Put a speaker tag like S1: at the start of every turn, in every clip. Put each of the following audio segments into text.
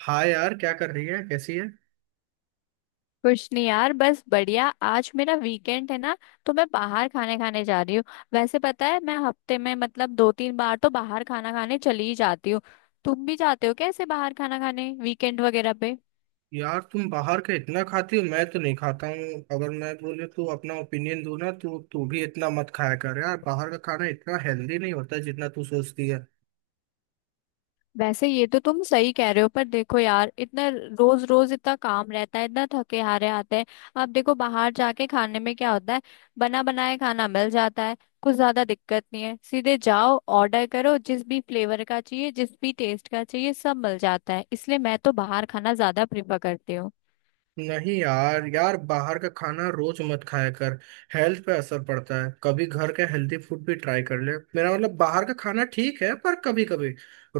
S1: हाँ यार, क्या कर रही है? कैसी है?
S2: कुछ नहीं यार, बस बढ़िया। आज मेरा वीकेंड है ना तो मैं बाहर खाने खाने जा रही हूँ। वैसे पता है मैं हफ्ते में मतलब दो तीन बार तो बाहर खाना खाने चली ही जाती हूँ। तुम भी जाते हो क्या ऐसे बाहर खाना खाने वीकेंड वगैरह पे?
S1: यार, तुम बाहर का इतना खाती हो, मैं तो नहीं खाता हूँ। अगर मैं बोले तो अपना ओपिनियन दूँ ना, तो तू भी इतना मत खाया कर यार। बाहर का खाना इतना हेल्दी नहीं होता जितना तू सोचती है।
S2: वैसे ये तो तुम सही कह रहे हो, पर देखो यार, इतना रोज रोज इतना काम रहता है, इतना थके हारे आते हैं। अब देखो बाहर जाके खाने में क्या होता है? बना बनाया खाना मिल जाता है। कुछ ज्यादा दिक्कत नहीं है, सीधे जाओ ऑर्डर करो, जिस भी फ्लेवर का चाहिए जिस भी टेस्ट का चाहिए सब मिल जाता है, इसलिए मैं तो बाहर खाना ज्यादा प्रीफर करती हूँ।
S1: नहीं यार यार बाहर का खाना रोज मत खाया कर। हेल्थ पे असर पड़ता है। कभी घर का हेल्दी फूड भी ट्राई कर ले। मेरा मतलब, बाहर का खाना ठीक है पर कभी कभी।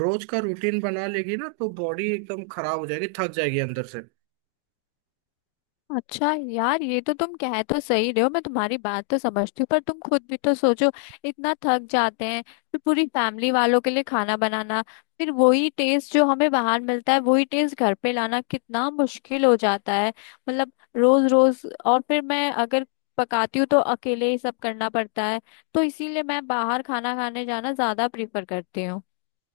S1: रोज का रूटीन बना लेगी ना तो बॉडी एकदम खराब हो जाएगी, थक जाएगी अंदर से।
S2: अच्छा यार, ये तो तुम कह तो सही रहे हो, मैं तुम्हारी बात तो समझती हूँ, पर तुम खुद भी तो सोचो। इतना थक जाते हैं, फिर पूरी फैमिली वालों के लिए खाना बनाना, फिर वही टेस्ट जो हमें बाहर मिलता है वही टेस्ट घर पे लाना कितना मुश्किल हो जाता है। मतलब रोज रोज। और फिर मैं अगर पकाती हूँ तो अकेले ही सब करना पड़ता है। तो इसीलिए मैं बाहर खाना खाने जाना ज्यादा प्रीफर करती हूँ।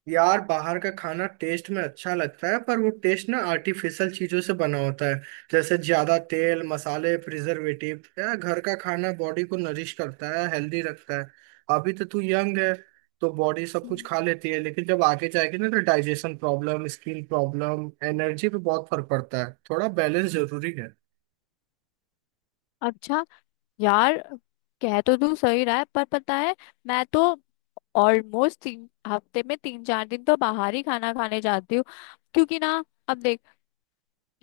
S1: यार, बाहर का खाना टेस्ट में अच्छा लगता है, पर वो टेस्ट ना आर्टिफिशियल चीजों से बना होता है। जैसे ज्यादा तेल, मसाले, प्रिजर्वेटिव। यार, घर का खाना बॉडी को नरिश करता है, हेल्दी रखता है। अभी तो तू यंग है, तो बॉडी सब कुछ
S2: हम्म।
S1: खा लेती है। लेकिन जब आगे जाएगी ना, तो digestion problem, skin problem, energy पे बहुत फर्क पड़ता है। थोड़ा बैलेंस जरूरी है।
S2: अच्छा यार, कह तो तू सही रहा है, पर पता है मैं तो ऑलमोस्ट तीन हफ्ते में तीन चार दिन तो बाहर ही खाना खाने जाती हूँ। क्योंकि ना, अब देख,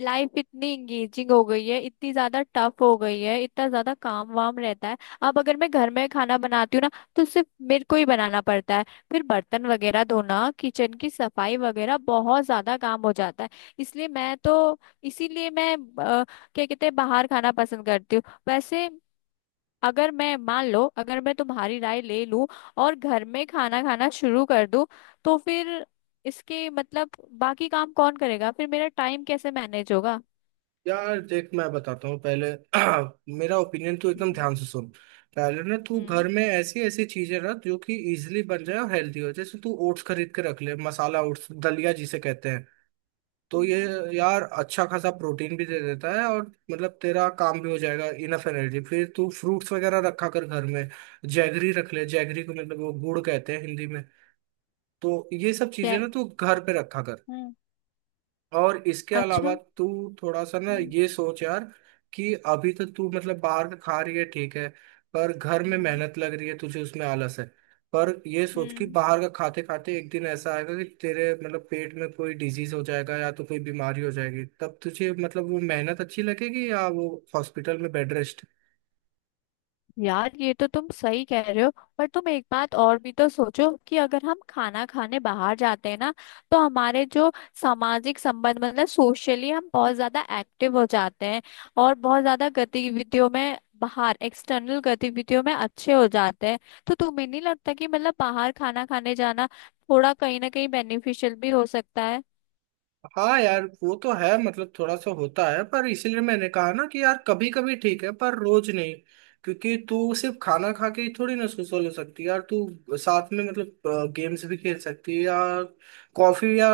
S2: लाइफ इतनी इंगेजिंग हो गई है, इतनी ज्यादा टफ हो गई है, इतना ज्यादा काम वाम रहता है। अब अगर मैं घर में खाना बनाती हूँ ना तो सिर्फ मेरे को ही बनाना पड़ता है। फिर बर्तन वगैरह धोना, किचन की सफाई वगैरह बहुत ज्यादा काम हो जाता है। इसलिए मैं तो इसीलिए मैं क्या कहते हैं बाहर खाना पसंद करती हूँ। वैसे, अगर मैं मान लो, अगर मैं तुम्हारी राय ले लूं और घर में खाना खाना शुरू कर दूं, तो फिर इसके मतलब बाकी काम कौन करेगा? फिर मेरा टाइम कैसे मैनेज होगा?
S1: यार देख, मैं बताता हूँ पहले मेरा ओपिनियन, तू एकदम
S2: हम्म।
S1: ध्यान से सुन। पहले ना, तू घर
S2: हम्म।
S1: में ऐसी ऐसी चीजें रख जो कि इजीली बन जाए और हेल्दी हो। जैसे तू ओट्स खरीद के रख ले, मसाला ओट्स, दलिया जिसे कहते हैं। तो ये
S2: हम्म।
S1: यार अच्छा खासा प्रोटीन भी दे देता है, और मतलब तेरा काम भी हो जाएगा, इनफ एनर्जी। फिर तू फ्रूट्स वगैरह रखा कर घर में। जैगरी रख ले। जैगरी को मतलब वो गुड़ कहते हैं हिंदी में। तो ये सब चीजें
S2: क्या-
S1: ना तू घर पे रखा कर।
S2: हम्म।
S1: और इसके अलावा
S2: अच्छा।
S1: तू थोड़ा सा ना
S2: हम्म।
S1: ये सोच यार, कि अभी तो तू मतलब बाहर का खा रही है, ठीक है। पर घर में
S2: हम्म।
S1: मेहनत लग रही है तुझे, उसमें आलस है। पर ये सोच कि
S2: हम्म।
S1: बाहर का खाते खाते एक दिन ऐसा आएगा कि तेरे मतलब पेट में कोई डिजीज हो जाएगा, या तो कोई बीमारी हो जाएगी। तब तुझे मतलब वो मेहनत अच्छी लगेगी या वो हॉस्पिटल में बेड रेस्ट।
S2: यार ये तो तुम सही कह रहे हो, पर तुम एक बात और भी तो सोचो कि अगर हम खाना खाने बाहर जाते हैं ना तो हमारे जो सामाजिक संबंध, मतलब सोशली हम बहुत ज्यादा एक्टिव हो जाते हैं, और बहुत ज्यादा गतिविधियों में, बाहर एक्सटर्नल गतिविधियों में अच्छे हो जाते हैं। तो तुम्हें नहीं लगता कि मतलब बाहर खाना खाने जाना थोड़ा कहीं ना कहीं बेनिफिशियल भी हो सकता है?
S1: हाँ यार, वो तो है, मतलब थोड़ा सा होता है। पर इसीलिए मैंने कहा ना कि यार, कभी कभी ठीक है पर रोज नहीं। क्योंकि तू सिर्फ खाना खा के ही थोड़ी ना सुसो हो सकती है यार। तू साथ में मतलब गेम्स भी खेल सकती है, या कॉफी, या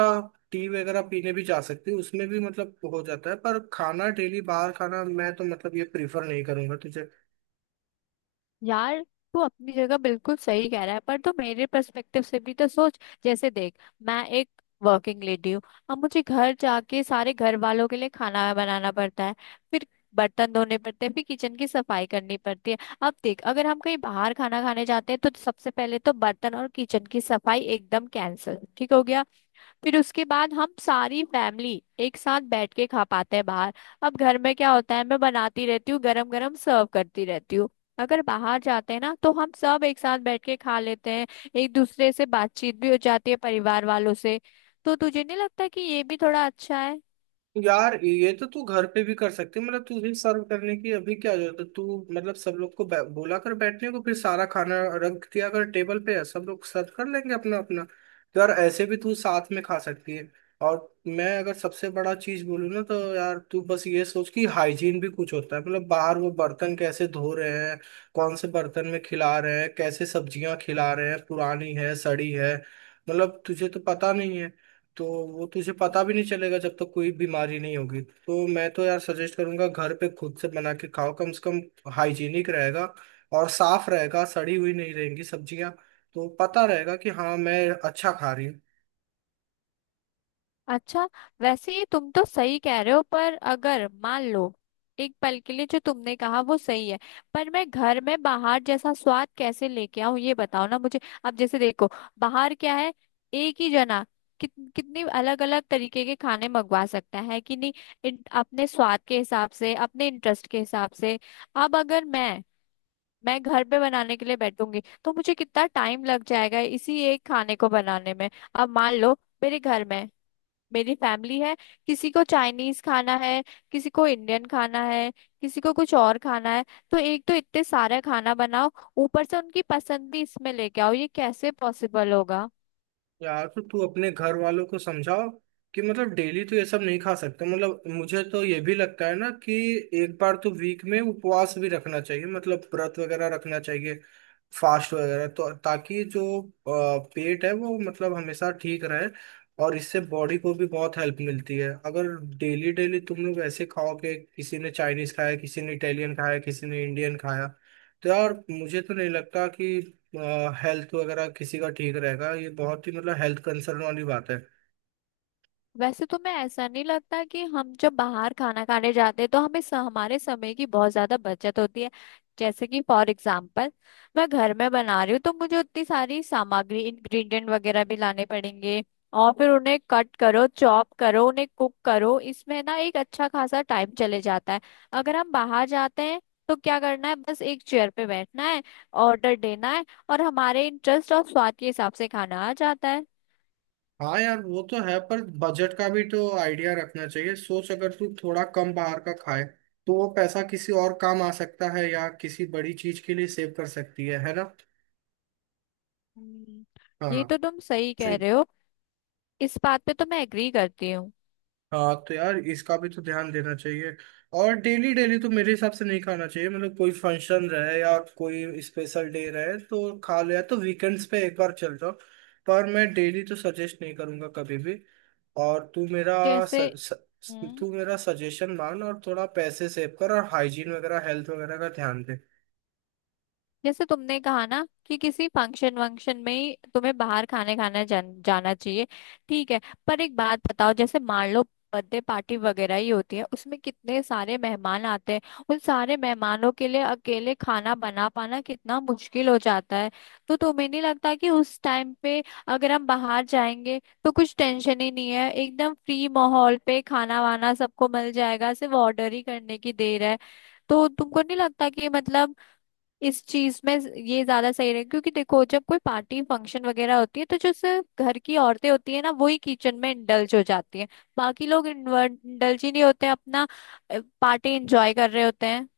S1: टी वगैरह पीने भी जा सकती है, उसमें भी मतलब हो जाता है। पर खाना डेली, बाहर खाना मैं तो मतलब ये प्रीफर नहीं करूंगा तुझे।
S2: यार, तू अपनी जगह बिल्कुल सही कह रहा है, पर तो मेरे पर्सपेक्टिव से भी तो सोच। जैसे देख, मैं एक वर्किंग लेडी हूँ। अब मुझे घर जाके सारे घर वालों के लिए खाना बनाना पड़ता है। फिर बर्तन धोने पड़ते हैं, फिर किचन की सफाई करनी पड़ती है। अब देख, अगर हम कहीं बाहर खाना खाने जाते हैं तो सबसे पहले तो बर्तन और किचन की सफाई एकदम कैंसिल, ठीक हो गया। फिर उसके बाद हम सारी फैमिली एक साथ बैठ के खा पाते हैं बाहर। अब घर में क्या होता है, मैं बनाती रहती हूँ, गरम गरम सर्व करती रहती हूँ। अगर बाहर जाते हैं ना तो हम सब एक साथ बैठ के खा लेते हैं, एक दूसरे से बातचीत भी हो जाती है परिवार वालों से। तो तुझे नहीं लगता कि ये भी थोड़ा अच्छा है?
S1: यार, ये तो तू घर पे भी कर सकती है। मतलब तुझे सर्व करने की अभी क्या जरूरत है? तू मतलब सब लोग को बोला कर बैठने को, फिर सारा खाना रख दिया कर टेबल पे, सब लोग सर्व कर लेंगे अपना अपना। तो यार, ऐसे भी तू साथ में खा सकती है। और मैं अगर सबसे बड़ा चीज बोलूँ ना, तो यार, तू बस ये सोच कि हाइजीन भी कुछ होता है। मतलब बाहर वो बर्तन कैसे धो रहे हैं? कौन से बर्तन में खिला रहे हैं? कैसे सब्जियां खिला रहे हैं? पुरानी है, सड़ी है। मतलब तुझे तो पता नहीं है। तो वो तुझे पता भी नहीं चलेगा जब तक कोई बीमारी नहीं होगी। तो मैं तो यार सजेस्ट करूंगा, घर पे खुद से बना के खाओ। कम से कम हाइजीनिक रहेगा, और साफ रहेगा, सड़ी हुई नहीं रहेंगी सब्जियां। तो पता रहेगा कि हाँ, मैं अच्छा खा रही हूँ।
S2: अच्छा, वैसे ही तुम तो सही कह रहे हो, पर अगर मान लो एक पल के लिए जो तुमने कहा वो सही है, पर मैं घर में बाहर जैसा स्वाद कैसे लेके आऊं, ये बताओ ना मुझे। अब जैसे देखो बाहर क्या है? एक ही जना कितनी अलग अलग तरीके के खाने मंगवा सकता है कि नहीं? अपने स्वाद के हिसाब से अपने इंटरेस्ट के हिसाब से। अब अगर मैं घर पे बनाने के लिए बैठूंगी तो मुझे कितना टाइम लग जाएगा इसी एक खाने को बनाने में। अब मान लो मेरे घर में मेरी फैमिली है, किसी को चाइनीज खाना है, किसी को इंडियन खाना है, किसी को कुछ और खाना है। तो एक तो इतने सारा खाना बनाओ, ऊपर से उनकी पसंद भी इसमें लेके आओ, ये कैसे पॉसिबल होगा?
S1: यार तो तू अपने घर वालों को समझाओ कि मतलब डेली तो ये सब नहीं खा सकते। मतलब मुझे तो ये भी लगता है ना कि एक बार तो वीक में उपवास भी रखना चाहिए, मतलब व्रत वगैरह रखना चाहिए, फास्ट वगैरह। तो ताकि जो पेट है वो मतलब हमेशा ठीक रहे। और इससे बॉडी को भी बहुत हेल्प मिलती है। अगर डेली डेली तुम लोग ऐसे खाओ कि किसी ने चाइनीज खाया, किसी ने इटालियन खाया, किसी ने इंडियन खाया, तो यार मुझे तो नहीं लगता कि हेल्थ वगैरह किसी का ठीक रहेगा। ये बहुत ही मतलब हेल्थ कंसर्न वाली बात है।
S2: वैसे तुम्हें ऐसा नहीं लगता कि हम जब बाहर खाना खाने जाते हैं तो हमें हमारे समय की बहुत ज्यादा बचत होती है? जैसे कि फॉर एग्जाम्पल, मैं घर में बना रही हूँ तो मुझे उतनी सारी सामग्री इंग्रेडिएंट वगैरह भी लाने पड़ेंगे, और फिर उन्हें कट करो, चॉप करो, उन्हें कुक करो, इसमें ना एक अच्छा खासा टाइम चले जाता है। अगर हम बाहर जाते हैं तो क्या करना है, बस एक चेयर पे बैठना है, ऑर्डर देना है, और हमारे इंटरेस्ट और स्वाद के हिसाब से खाना आ जाता है।
S1: हाँ यार, वो तो है, पर बजट का भी तो आइडिया रखना चाहिए। सोच, अगर तू थोड़ा कम बाहर का खाए तो वो पैसा किसी और काम आ सकता है, या किसी बड़ी चीज के लिए सेव कर सकती है ना?
S2: हम्म, ये तो तुम सही
S1: हाँ।
S2: कह रहे हो। इस बात पे तो मैं एग्री करती हूँ।
S1: हाँ, तो यार इसका भी तो ध्यान देना चाहिए। और डेली डेली तो मेरे हिसाब से नहीं खाना चाहिए। मतलब कोई फंक्शन रहे या कोई स्पेशल डे रहे तो खा लिया, तो वीकेंड्स पे एक बार चल जाओ। पर मैं डेली तो सजेस्ट नहीं करूँगा कभी भी। और स,
S2: जैसे
S1: स,
S2: हम्म।
S1: तू मेरा सजेशन मान, और थोड़ा पैसे सेव कर, और हाइजीन वगैरह हेल्थ वगैरह का ध्यान दे।
S2: जैसे तुमने कहा ना कि किसी फंक्शन वंक्शन में ही तुम्हें बाहर खाने खाने जाना चाहिए। ठीक है। पर एक बात बताओ, जैसे मान लो बर्थडे पार्टी वगैरह ही होती है उसमें कितने सारे मेहमान आते हैं, उन सारे मेहमानों के लिए अकेले खाना बना पाना कितना मुश्किल हो जाता है। तो तुम्हें नहीं लगता कि उस टाइम पे अगर हम बाहर जाएंगे तो कुछ टेंशन ही नहीं है, एकदम फ्री माहौल पे खाना वाना सबको मिल जाएगा, सिर्फ ऑर्डर ही करने की देर है। तो तुमको नहीं लगता कि मतलब इस चीज में ये ज्यादा सही रहेगा? क्योंकि देखो, जब कोई पार्टी फंक्शन वगैरह होती है तो जो सिर्फ घर की औरतें होती है ना वही किचन में इंडल्ज हो जाती है, बाकी लोग इंडल्ज ही नहीं होते, अपना पार्टी एंजॉय कर रहे होते हैं।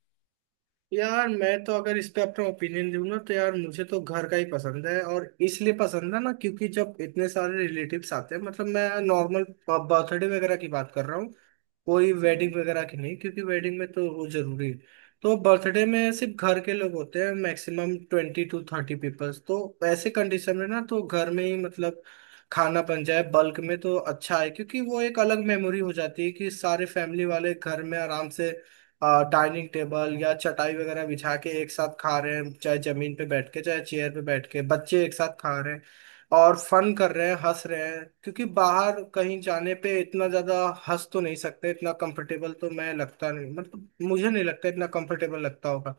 S1: यार मैं तो अगर इस पे अपना ओपिनियन दूं ना, तो यार मुझे तो घर का ही पसंद है, और इसलिए पसंद है ना क्योंकि जब इतने सारे रिलेटिव्स आते हैं। मतलब मैं नॉर्मल बर्थडे वगैरह की बात कर रहा हूँ, कोई
S2: हम्म।
S1: वेडिंग वगैरह की नहीं, क्योंकि वेडिंग में तो वो जरूरी है। तो बर्थडे में
S2: हम्म।
S1: सिर्फ घर के लोग होते हैं, मैक्सिमम 20-30 पीपल्स, तो ऐसे कंडीशन में ना, तो घर में ही मतलब खाना बन जाए बल्क में तो अच्छा है। क्योंकि वो एक अलग मेमोरी हो जाती है कि सारे फैमिली वाले घर में आराम से डाइनिंग टेबल या चटाई वगैरह बिछा के एक साथ खा रहे हैं, चाहे जमीन पे बैठ के, चाहे चेयर पे बैठ के, बच्चे एक साथ खा रहे हैं, और फन कर रहे हैं, हंस रहे हैं। क्योंकि बाहर कहीं जाने पे इतना ज्यादा हंस तो नहीं सकते, इतना कंफर्टेबल तो मैं लगता नहीं, मतलब मुझे नहीं लगता इतना कंफर्टेबल लगता होगा।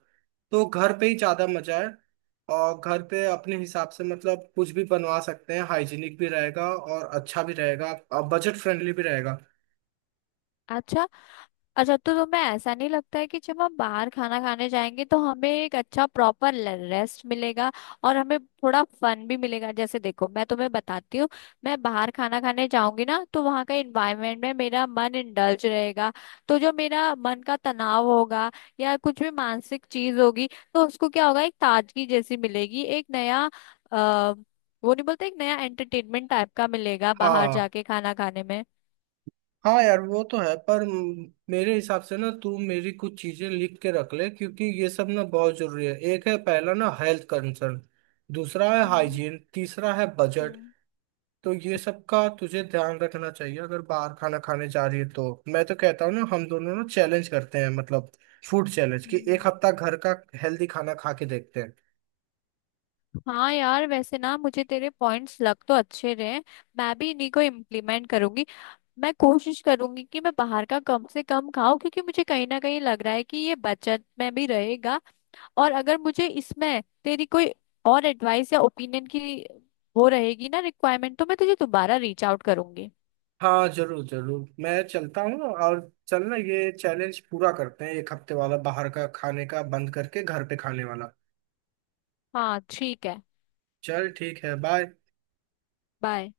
S1: तो घर पे ही ज्यादा मजा है। और घर पे अपने हिसाब से मतलब कुछ भी बनवा सकते हैं, हाइजीनिक भी रहेगा, और अच्छा भी रहेगा, और बजट फ्रेंडली भी रहेगा।
S2: अच्छा। अच्छा, तो तुम्हें ऐसा नहीं लगता है कि जब हम बाहर खाना खाने जाएंगे तो हमें एक अच्छा प्रॉपर रेस्ट मिलेगा और हमें थोड़ा फन भी मिलेगा? जैसे देखो, मैं तुम्हें बताती हूँ, मैं बाहर खाना खाने जाऊंगी ना तो वहाँ का इन्वायरमेंट में मेरा मन इंडल्ज रहेगा। तो जो मेरा मन का तनाव होगा, या कुछ भी मानसिक चीज होगी, तो उसको क्या होगा, एक ताजगी जैसी मिलेगी, एक नया आ, वो नहीं बोलते, एक नया एंटरटेनमेंट टाइप का मिलेगा बाहर
S1: हाँ
S2: जाके खाना खाने में।
S1: हाँ यार, वो तो है। पर मेरे हिसाब से ना तू मेरी कुछ चीजें लिख के रख ले, क्योंकि ये सब ना बहुत जरूरी है। एक है पहला ना हेल्थ कंसर्न, दूसरा है
S2: हम्म।
S1: हाइजीन, तीसरा है बजट। तो ये सब का तुझे ध्यान रखना चाहिए अगर बाहर खाना खाने जा रही है। तो मैं तो कहता हूँ ना, हम दोनों ना चैलेंज करते हैं, मतलब फूड चैलेंज, कि
S2: हम्म।
S1: एक हफ्ता घर का हेल्दी खाना खा के देखते हैं।
S2: हाँ यार, वैसे ना मुझे तेरे पॉइंट्स लग तो अच्छे रहे हैं। मैं भी इन्हीं को इम्प्लीमेंट करूंगी। मैं कोशिश करूंगी कि मैं बाहर का कम से कम खाऊं, क्योंकि मुझे कहीं ना कहीं लग रहा है कि ये बचत में भी रहेगा। और अगर मुझे इसमें तेरी कोई और एडवाइस या ओपिनियन की, वो रहेगी ना, रिक्वायरमेंट, तो मैं तुझे दोबारा रीच आउट करूंगी।
S1: हाँ, जरूर जरूर, मैं चलता हूँ। और चल ना, ये चैलेंज पूरा करते हैं एक हफ्ते वाला, बाहर का खाने का बंद करके घर पे खाने वाला।
S2: हाँ ठीक है।
S1: चल, ठीक है, बाय।
S2: बाय।